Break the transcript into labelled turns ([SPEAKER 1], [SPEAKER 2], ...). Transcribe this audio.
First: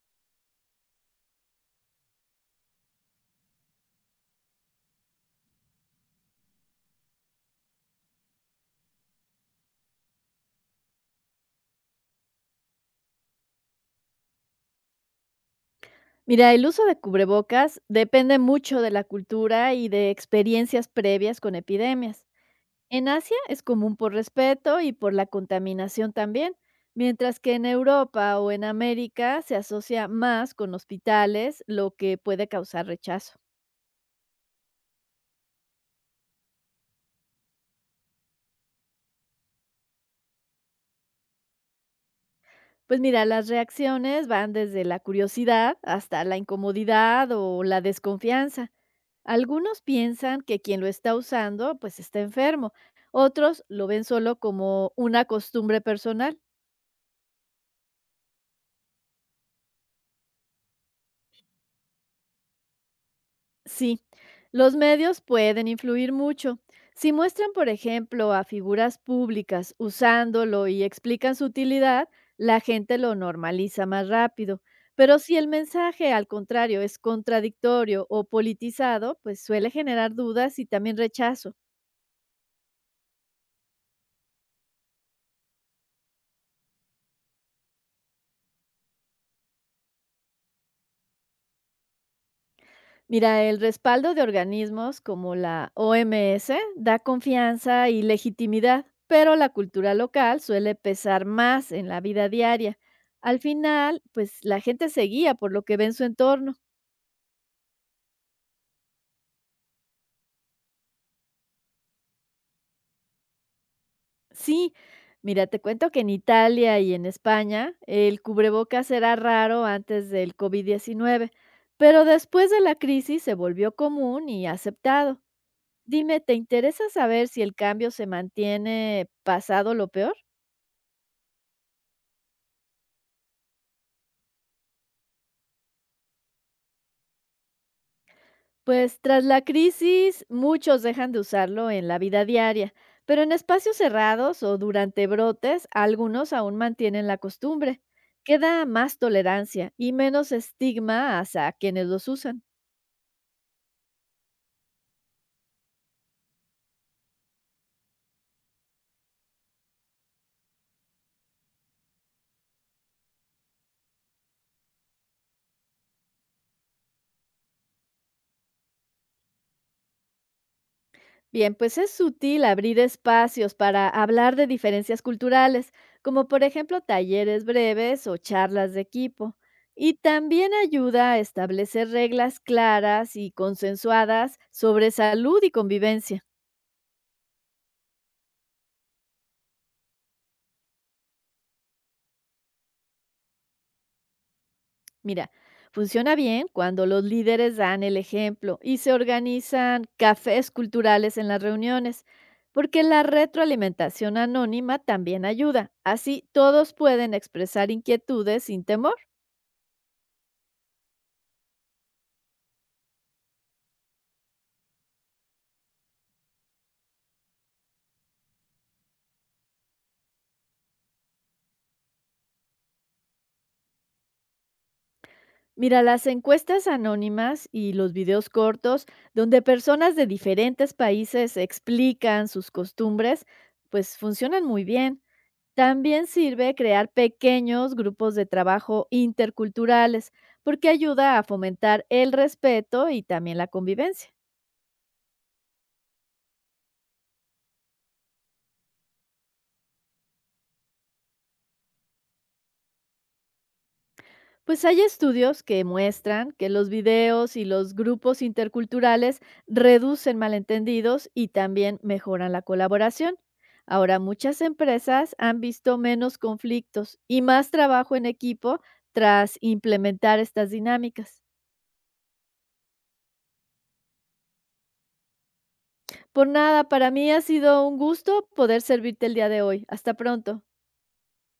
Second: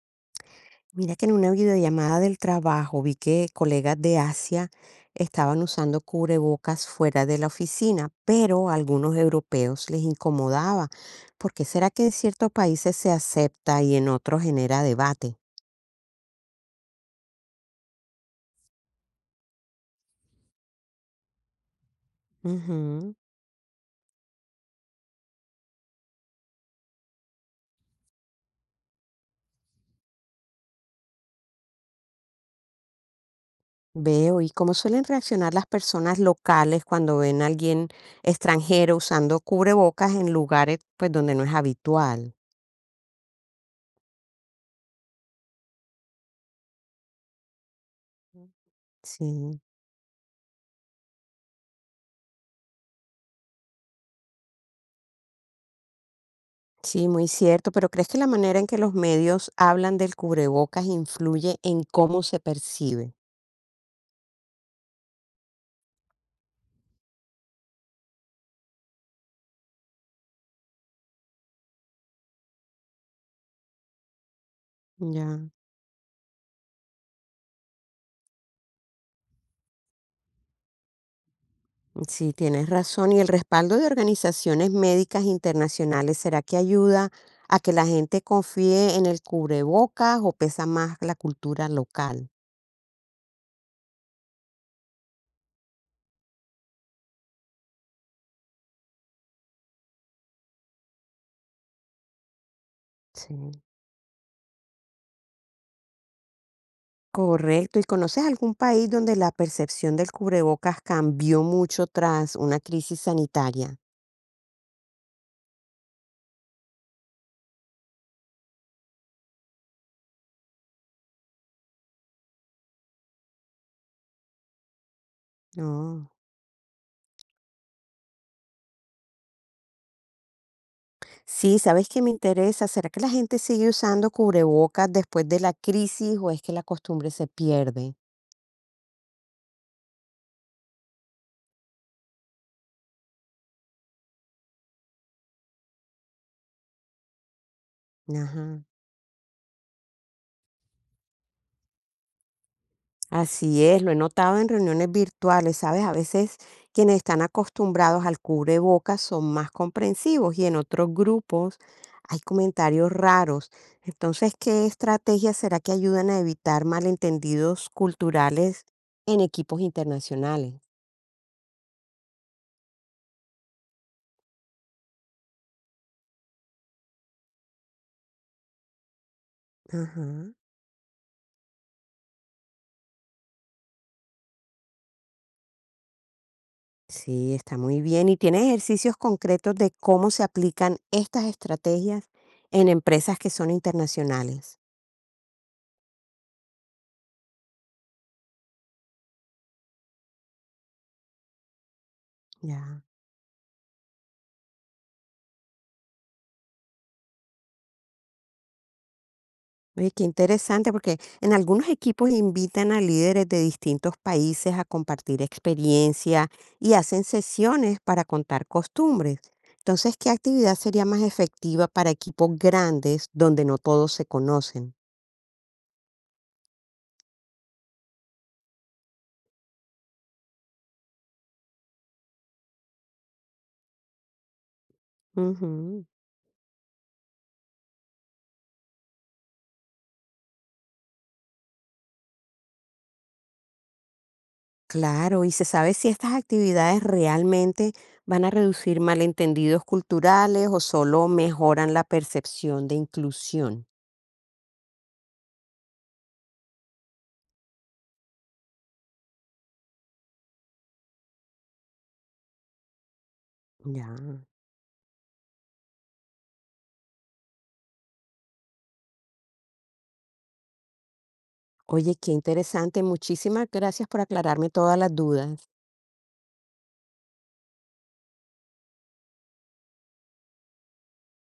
[SPEAKER 1] Mira que en una videollamada del trabajo vi que colegas de Asia estaban usando cubrebocas fuera de la oficina, pero a algunos europeos les incomodaba. ¿Por qué será que en ciertos países se acepta y en otros genera debate?
[SPEAKER 2] Mira, el uso de cubrebocas depende mucho de la cultura y de experiencias previas con epidemias. En
[SPEAKER 1] Ujú.
[SPEAKER 2] Asia es común por respeto y por la contaminación también, mientras que en Europa o en América se asocia más con hospitales, lo que puede causar rechazo.
[SPEAKER 1] Veo, ¿y cómo suelen reaccionar las personas locales cuando ven a alguien extranjero usando cubrebocas en lugares pues donde no es habitual?
[SPEAKER 2] Pues mira, las reacciones van desde la curiosidad hasta la incomodidad o la desconfianza.
[SPEAKER 1] Sí.
[SPEAKER 2] Algunos piensan que quien lo está usando pues está enfermo, otros lo ven solo como una costumbre personal.
[SPEAKER 1] Sí, muy cierto, pero ¿crees que la manera en que los medios hablan del cubrebocas influye en cómo se percibe?
[SPEAKER 2] Sí, los medios pueden influir mucho. Si muestran, por ejemplo, a figuras públicas usándolo y explican su utilidad, la gente lo normaliza más rápido. Pero si el
[SPEAKER 1] Ya,
[SPEAKER 2] mensaje, al contrario, es contradictorio o politizado, pues suele generar dudas y también rechazo.
[SPEAKER 1] sí, tienes razón. ¿Y el respaldo de organizaciones médicas internacionales, será que ayuda a que la gente confíe en el cubrebocas o pesa más la cultura local?
[SPEAKER 2] Mira, el respaldo de organismos como la OMS da confianza y legitimidad, pero la cultura local suele pesar más en la vida diaria. Al
[SPEAKER 1] Sí.
[SPEAKER 2] final, pues la gente se guía por lo que ve en su entorno.
[SPEAKER 1] Correcto. ¿Y conoces algún país donde la percepción del cubrebocas cambió mucho tras una crisis sanitaria?
[SPEAKER 2] Sí, mira, te cuento que en Italia y en España el cubrebocas era raro antes del COVID-19, pero después de la crisis se volvió común y aceptado.
[SPEAKER 1] No.
[SPEAKER 2] Dime, ¿te interesa saber si el cambio se mantiene pasado lo peor?
[SPEAKER 1] Sí, ¿sabes qué me interesa? ¿Será que la gente sigue usando cubrebocas después de la crisis o es que la costumbre se pierde?
[SPEAKER 2] Pues tras la crisis, muchos dejan de usarlo en la vida diaria, pero en espacios cerrados o durante brotes, algunos aún mantienen la costumbre.
[SPEAKER 1] Ajá.
[SPEAKER 2] Queda más tolerancia y menos estigma hacia quienes los usan.
[SPEAKER 1] Así es, lo he notado en reuniones virtuales, ¿sabes? A veces quienes están acostumbrados al cubrebocas son más comprensivos y en otros grupos hay comentarios raros. Entonces, ¿qué estrategias será que ayudan a evitar malentendidos culturales en equipos internacionales?
[SPEAKER 2] Bien, pues es sutil abrir espacios para hablar de diferencias culturales, como por ejemplo talleres breves o charlas de equipo. Y
[SPEAKER 1] Ajá.
[SPEAKER 2] también ayuda a establecer reglas claras y consensuadas sobre salud y convivencia.
[SPEAKER 1] Sí, está muy bien. ¿Y tienes ejercicios concretos de cómo se aplican estas estrategias en empresas que son internacionales?
[SPEAKER 2] Mira, funciona bien cuando los líderes dan el ejemplo y se organizan cafés culturales en las reuniones,
[SPEAKER 1] Ya.
[SPEAKER 2] porque la retroalimentación anónima también ayuda. Así todos pueden expresar inquietudes sin temor.
[SPEAKER 1] Oye, qué interesante, porque en algunos equipos invitan a líderes de distintos países a compartir experiencia y hacen sesiones para contar costumbres. Entonces, ¿qué actividad sería más efectiva para equipos grandes donde no todos se conocen?
[SPEAKER 2] Mira, las encuestas anónimas y los videos cortos donde personas de diferentes países explican sus costumbres, pues funcionan muy bien.
[SPEAKER 1] Ujú.
[SPEAKER 2] También sirve crear pequeños grupos de trabajo interculturales, porque ayuda a fomentar el respeto y también la convivencia.
[SPEAKER 1] Claro, y se sabe si estas actividades realmente van a reducir malentendidos culturales o solo mejoran la percepción de inclusión.
[SPEAKER 2] Pues hay estudios que muestran que los videos y los grupos interculturales reducen malentendidos y también mejoran la colaboración.
[SPEAKER 1] Ya.
[SPEAKER 2] Ahora, muchas empresas han visto menos conflictos y más trabajo en equipo tras implementar estas dinámicas.
[SPEAKER 1] Oye, qué interesante. Muchísimas gracias por aclararme todas las dudas.
[SPEAKER 2] Por nada, para mí ha sido un gusto poder servirte el día de hoy. Hasta pronto.